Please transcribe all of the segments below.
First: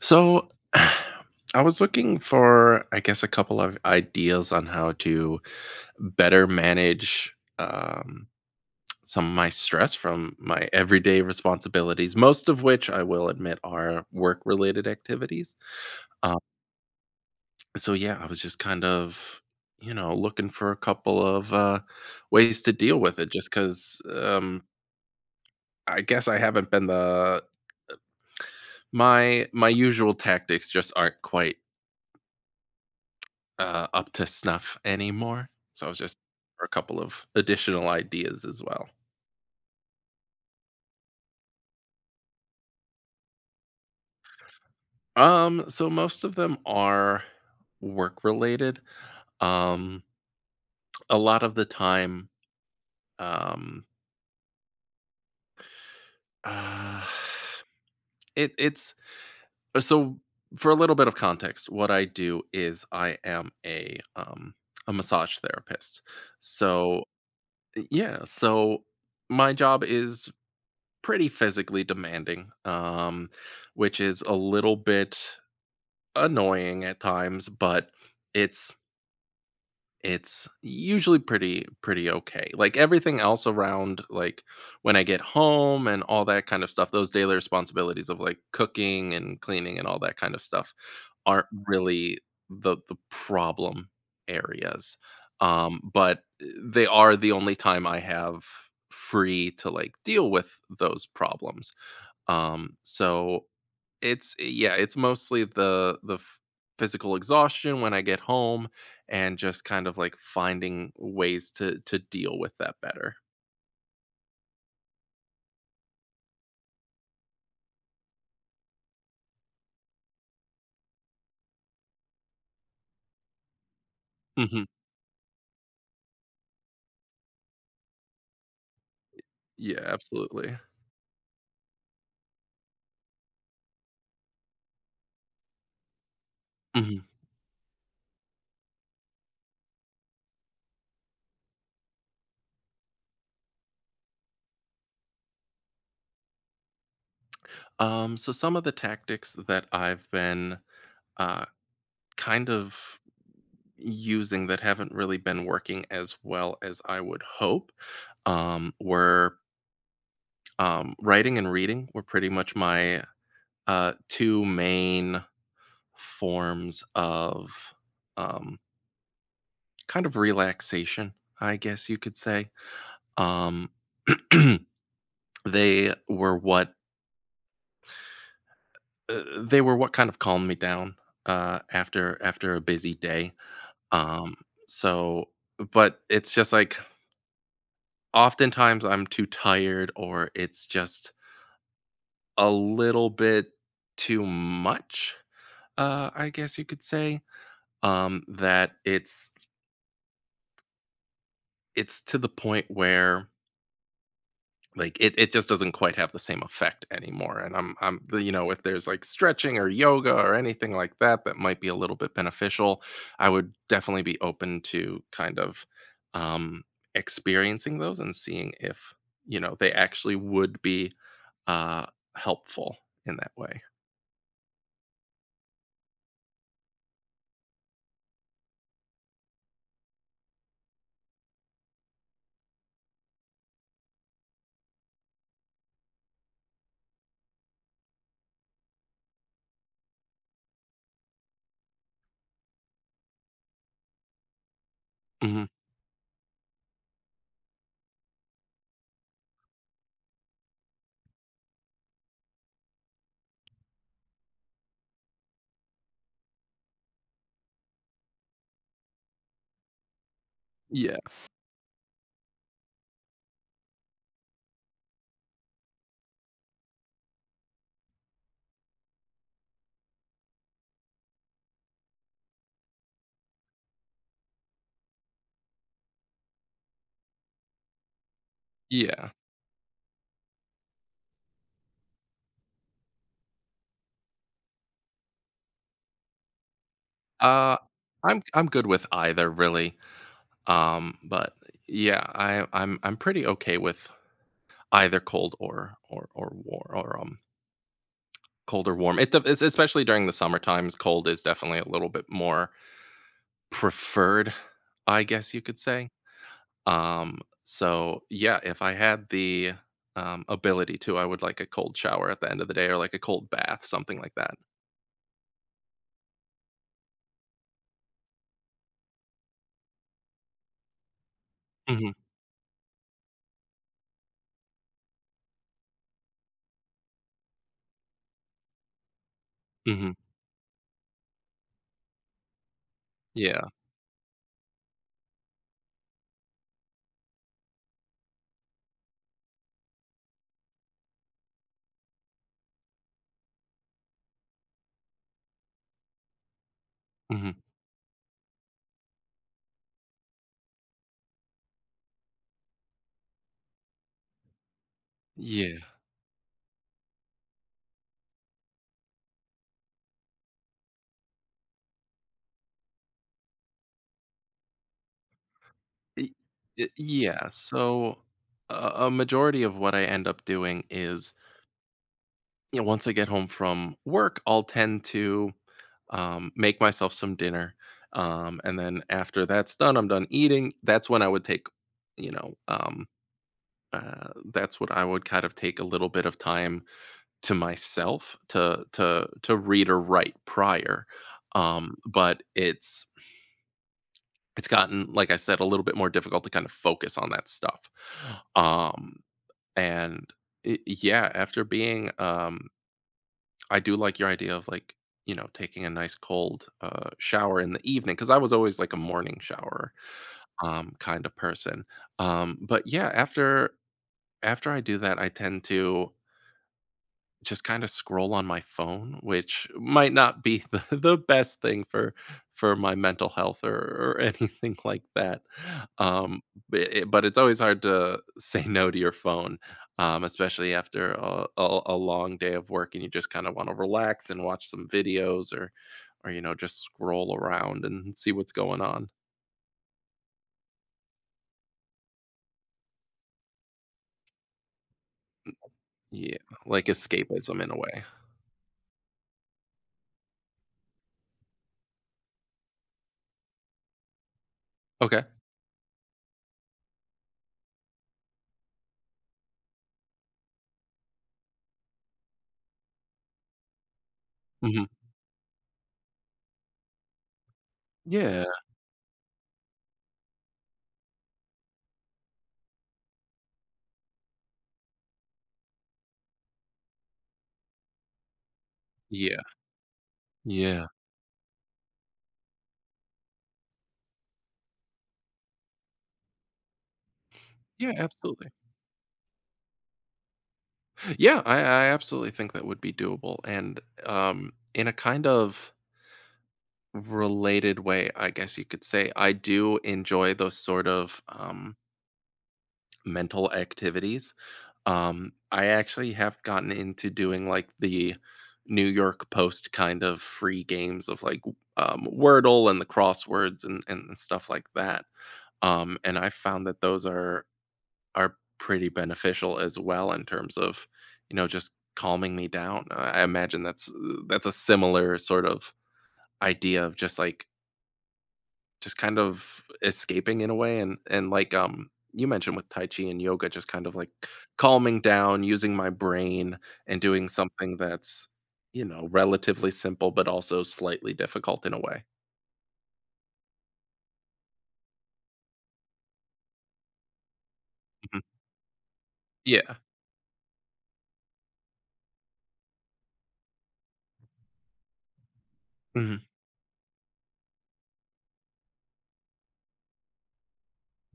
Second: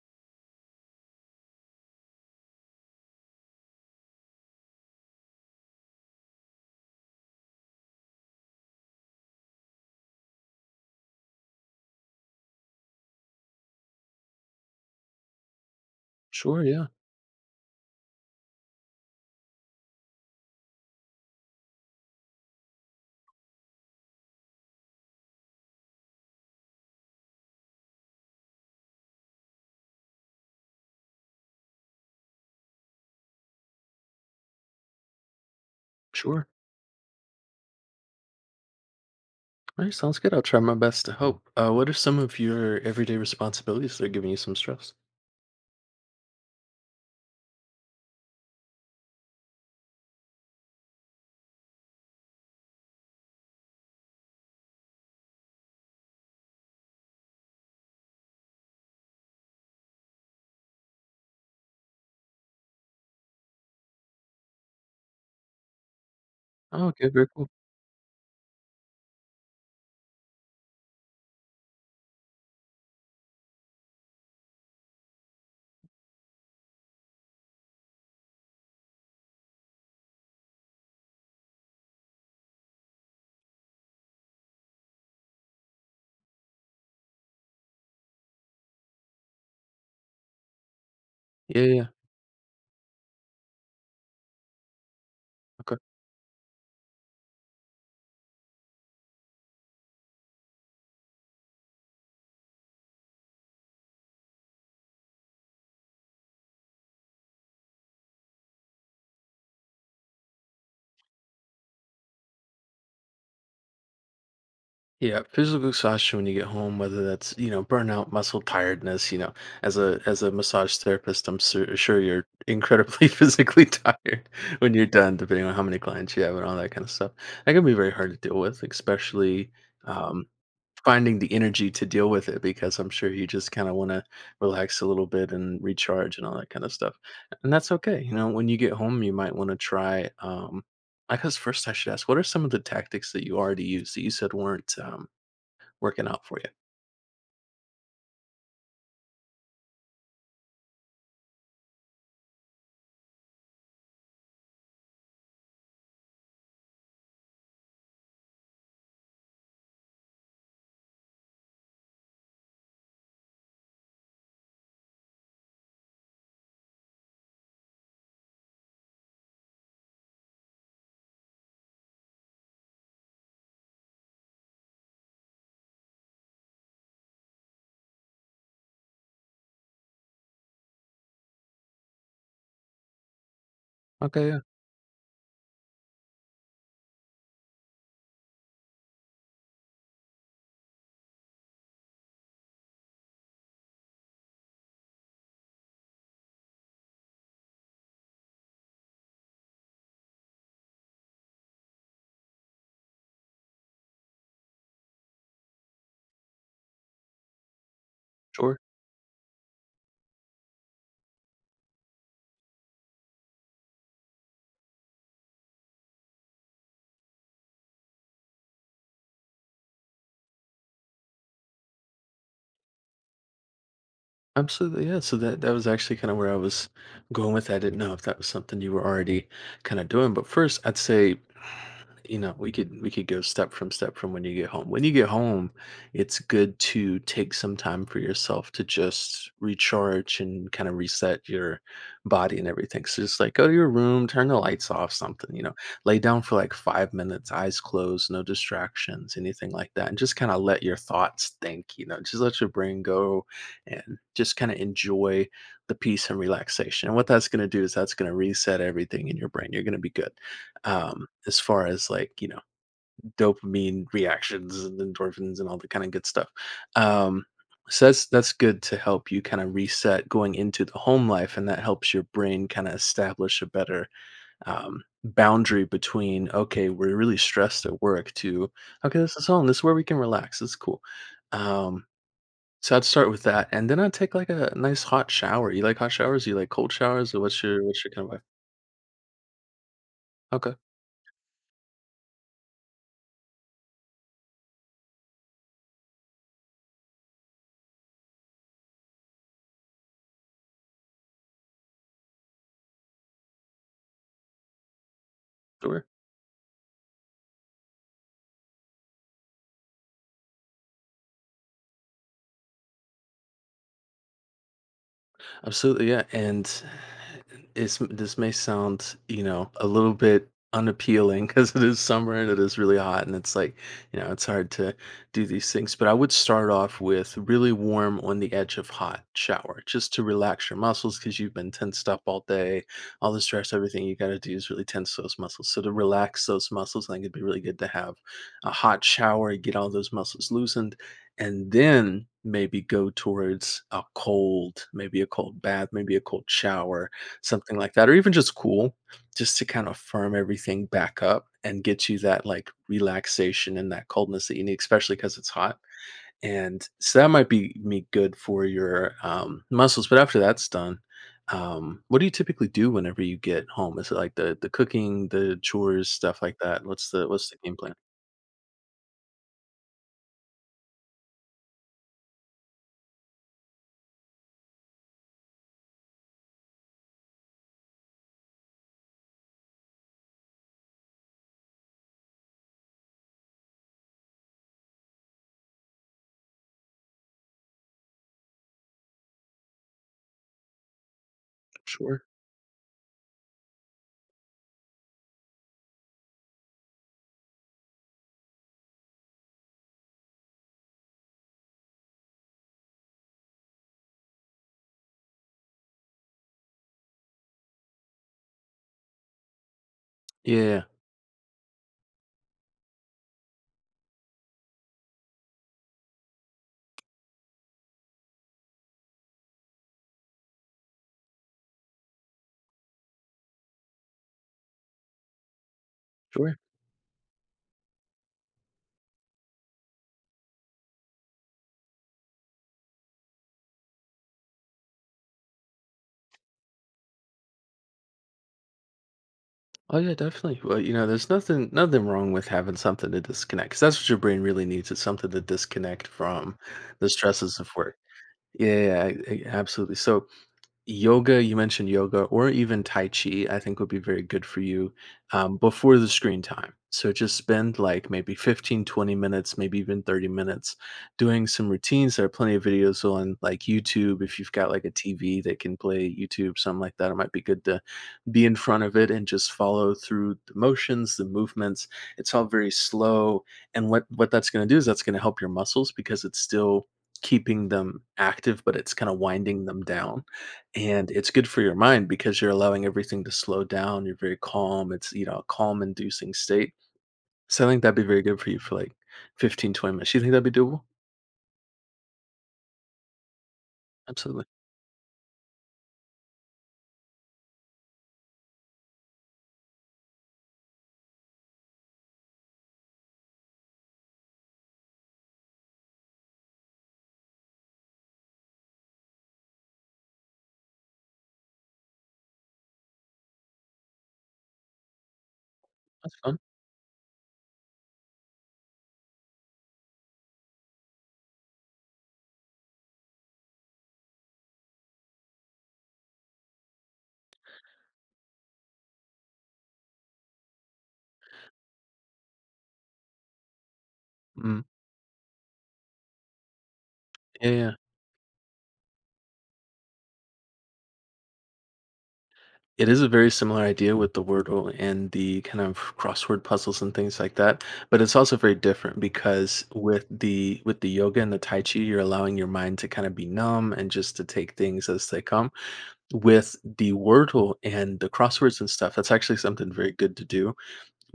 So I was looking for, I guess, a couple of ideas on how to better manage um, some of my stress from my everyday responsibilities, most of which I will admit are work related activities. Um, Sure, yeah. yeah, I was just kind of, looking for a couple of ways to deal with it just because I guess I haven't been the. My usual tactics just aren't quite up to snuff anymore. So I was just Sure. for a couple of additional ideas as well. All right, sounds good. I'll try my best to help. What are some of your everyday responsibilities that are giving you some stress? So most of them are work related. Um, a lot of the time, um, uh, it's so for a little bit of context, what I do is I am a massage therapist. Oh, So okay, very cool. yeah, so my job is pretty physically demanding. Which is a little bit annoying at times, but it's it's usually pretty okay. Like everything else around, like when I get home and all that kind of stuff, those daily responsibilities of like cooking and cleaning and all that kind of stuff aren't Yeah, yeah. really the problem areas. Okay. But they are the only time I have free to like deal with those problems. So it's yeah, it's mostly the f physical exhaustion when I get home and just kind of, like, finding ways to deal with that better. Yeah, physical exhaustion when you get home, whether that's, you know, burnout, muscle tiredness, you know, as a massage therapist, I'm sure you're incredibly physically tired Mhm. when you're done, depending on how many clients you have and all that kind of stuff. That can be very hard to deal with, especially Yeah, um, absolutely. finding the energy to deal with it because I'm sure you just kind of want to relax a little bit and recharge and all that kind of stuff. Mhm. And that's okay. You know, when you get home, you might want to try. I guess first I should ask, what are some of the tactics that you already use that you said weren't working out for you? So some of the tactics that I've been, uh, kind of using that haven't really been working as well as I would hope, um, were, writing and reading were pretty much my, 2 main forms of, um kind of relaxation, I guess you could say. Um, they were what they were what kind of calmed me down after after a busy day. Okay, Um, yeah, so, but it's just like oftentimes I'm too tired, or it's just a little bit too much. I guess you could say that it's to the point where like it just doesn't quite have the same effect anymore, and I'm you know, sure. if there's like stretching or yoga or anything like that that might be a little bit beneficial, I would definitely be open to kind of um experiencing those and seeing if, you know, they actually would be uh helpful in that way. Absolutely, yeah. So that was actually kind of where I was going with that. I didn't know if that was something you were already kind of doing. But first, I'd say, you know, we could go step from when you get home. When you get home, it's good to take some time for yourself to just recharge and kind of reset your body and everything. So just like go to your room, turn the lights off, something, you Mhm. know, lay down for like 5 minutes, eyes closed, no distractions, anything like that, and just kind of let your thoughts think, you know, just let your brain go and just kind of enjoy the peace and relaxation. And what that's going to do is that's going to reset everything in your brain. You're going to be good, Yeah. As far as like, you know, dopamine reactions and endorphins and all the kind of good stuff. Um, so that's good to help you kind of reset going into the home life, and that helps your brain kind of establish a better, boundary between, okay, we're really stressed at work, to okay, Yeah. this is home, this is where we can relax, this is cool. Um, so I'd start with that, and then I'd take like a nice hot shower. You like hot showers? You like cold showers? Or Uh what's your kind of vibe? I'm good with either really. Okay, But yeah, I'm I'm pretty okay with either cold or war or cold or warm. It dep es especially during the summer times, cold is definitely a little bit more preferred, I guess you could sure. say. Yeah, if I had the, ability to, I would like a cold shower at the end of the day or like a cold bath, something like that. Absolutely, yeah, and it's this may sound, you know, a little bit unappealing because it is Mhm, summer and it is really hot, and it's like, you know, it's hard to do these things. But I would start off with really warm on the edge of hot shower mhm. just to relax your muscles because you've been tensed up all day. All the Yeah, stress, everything you got to do is really tense those muscles. So to relax those muscles, I think it'd be really good to have a hot shower, get all those muscles loosened and then maybe go towards a cold, maybe a cold bath, maybe a cold shower, mhm. something like that, or even just cool, just to kind of firm everything back up and get you that, like, relaxation and that coldness that you need, especially because it's Yeah. hot. And so that might be me good for your, muscles, but after that's done, what do you typically do whenever you get home? Is it, like, the cooking, the chores, E stuff like that? Yeah, What's the game plan? so, a majority of what I end up doing is, you know, once I get home from work, I'll tend to make myself some dinner. And then after that's done, I'm done eating. That's when I would take, you know, um, that's what I would kind of take a little bit of time to myself to to read or write prior. Sure. But it's gotten, like I said, a little bit more difficult to kind of focus on that stuff. Um, and it, yeah, after being I do like your idea of like, you know, taking a nice cold shower in the evening because I was always like a morning shower Yeah. Kind of person. But yeah, after after I do that, I tend to just kind of scroll on my phone, which might not be the best thing for my mental health or anything like that. Um, Sure. but, but it's always hard to say no to your phone, especially after a long day of work and you just kind of want to relax and watch some videos or, you know, just scroll around and see what's going on. Oh yeah, definitely. Well, you know, there's nothing wrong with having something to disconnect 'cause that's what your brain really needs. It's something to disconnect Yeah, from like the stresses escapism in of a work. way. Yeah, yeah, yeah, absolutely. So, yoga you mentioned yoga or even tai chi, I think would be very good for you, Okay. Before the screen time. So just spend like maybe 15, 20 minutes, maybe even 30 minutes doing some routines. There are plenty of videos on like YouTube. If you've got Hmm. like a TV that can play YouTube, something like that, it might be good to Yeah. be in front of it and just follow through the motions, the movements. It's all very slow, and what that's going to do is that's going to help your muscles because it's still keeping them active, but it's kind of Yeah. winding them down. Yeah. And it's good for your mind because you're allowing everything to slow down, you're very calm, it's, you know, a calm inducing state. So I think Yeah. that'd be very good Absolutely. for you for, like, 15-20 minutes. You think that'd be doable? Yeah, I absolutely think that would be doable. And Absolutely. In a kind of related way, I guess you could say, I do enjoy those sort of mental activities. I actually have gotten into doing like the New York Post kind of free games of like, Wordle and the crosswords and stuff like that. That's And I fun. found that those are pretty beneficial as well in terms of, you know, just calming me down. I imagine that's a similar sort of idea of just like just kind of escaping in a way, and like, you mentioned with tai chi and yoga, just kind of like Mm. calming down, using my brain and doing Yeah, yeah. something that's, you know, relatively simple but also slightly difficult in a way. It is a very similar idea with the Wordle and the kind of crossword puzzles and things like that, but it's Mhm. also very different because Yeah. With the yoga and the tai chi, you're allowing your mind to kinda be numb and just to take things as they come. Hmm. With the Wordle and the crosswords and stuff, that's actually something very good to do.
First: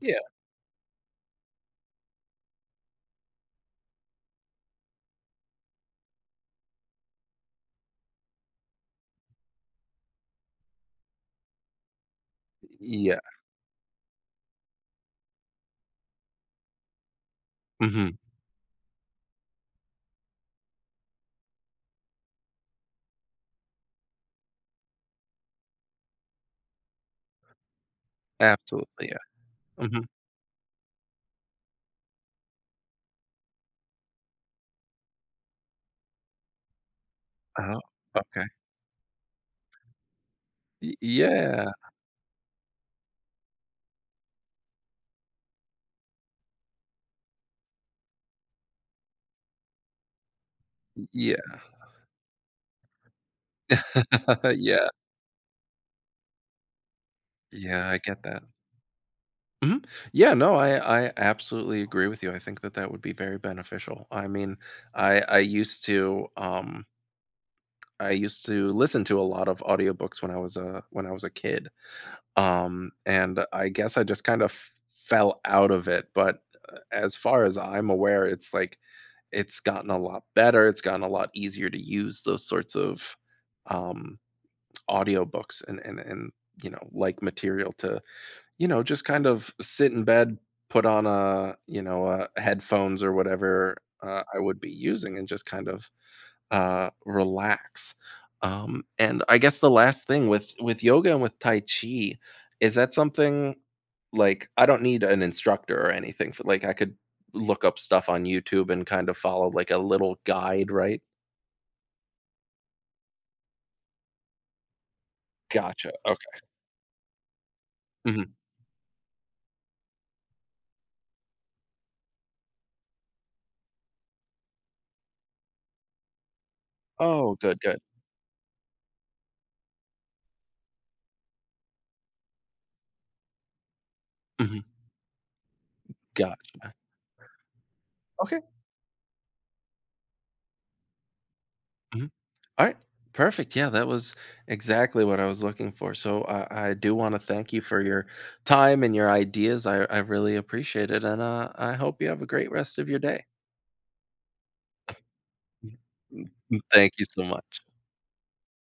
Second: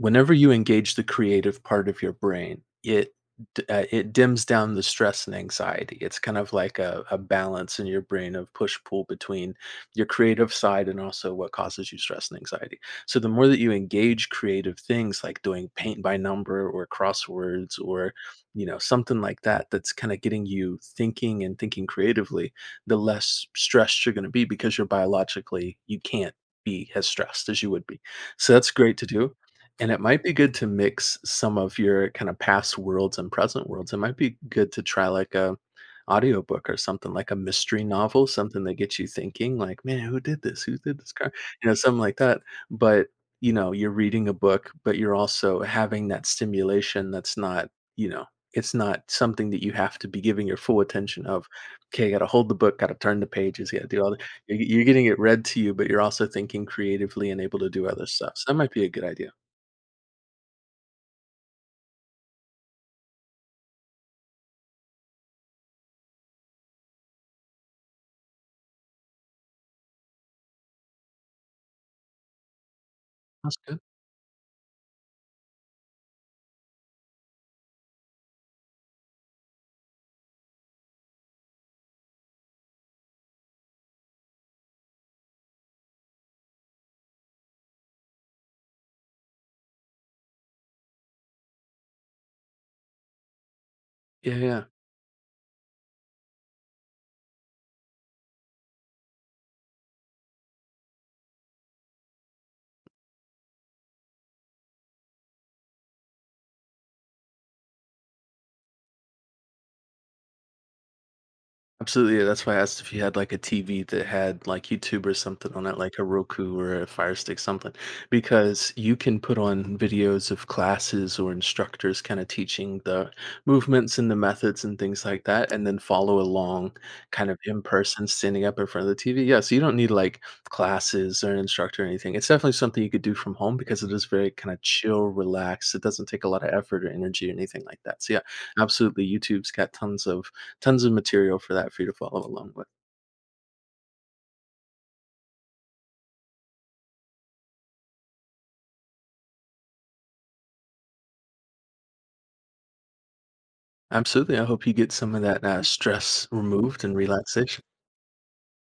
Yeah. you engage the creative part of your brain, it it dims down the stress and anxiety. It's kind of like a, balance in your brain of push pull between your creative side and also what causes you stress and anxiety. So Yeah. the more that you engage creative things like doing paint by number or crosswords or, Hmm. you know, something like that, that's kind of getting you thinking and thinking creatively, the less stressed you're going to be, because you're biologically you can't be as stressed as you would be. So that's great to Absolutely. Yeah. do. And it Hmm. might be good to mix some of your kind of past worlds and present worlds. It might be good to try like a audiobook or something, like a Oh, mystery novel, okay. something that gets you thinking like, man, who did this? Who did this car? You Yeah. know, something like that. But, you know, you're reading a book, but you're also having that stimulation that's not, you know, it's not something that you have to be giving your full attention of. Yeah. Okay, got to hold the book, got to turn the pages, got to do all the, you're Yeah. getting it read to you, but you're also thinking creatively and able to do Yeah, I other get stuff. that. So that might be a good idea. Mhm. Yeah, no, I absolutely agree with you. I think that that would be very beneficial. I mean, I used to, I used to listen to a lot of audiobooks when I was a kid. And That's I good. guess I just kind of fell out of it, but, as far as I'm aware, it's like it's gotten a lot better, it's gotten a lot easier to use those sorts of, um, audiobooks and you know, like material to, you know, just kind of sit in bed, put on a, you know, headphones or whatever, Yeah, I would yeah. be using and just kind of, relax. And I guess the last thing with yoga and with tai chi, is that something like, I don't need an instructor or anything for, like, I could look up stuff on YouTube and kind of follow, like, a little guide, right? Absolutely, yeah, that's why I asked if you had, like, a TV that had, like, YouTube or something on it, Gotcha, like a okay. Roku or a Fire Stick, something, Mhm. because you can put on videos of classes or instructors kinda teaching the movements and the methods and things like that, and then follow along kind Oh, of good, in good. person standing up in front of the TV. Yeah, so you don't need, like, classes or an instructor or anything. It's definitely something you could do from home because it is very kinda Mhm. chill, relaxed. It doesn't take a lot of Gotcha. effort or energy or anything like that. So, yeah, Okay. absolutely, YouTube's got tons of material for that for you to Mhm. follow along All with. right. Perfect. Yeah, that was exactly what I was looking for. So I do want to thank you for your time and your ideas. I really appreciate it. And I hope you have a great rest of your day. Absolutely, I hope you get some of that, stress removed Thank and you so much. relaxation.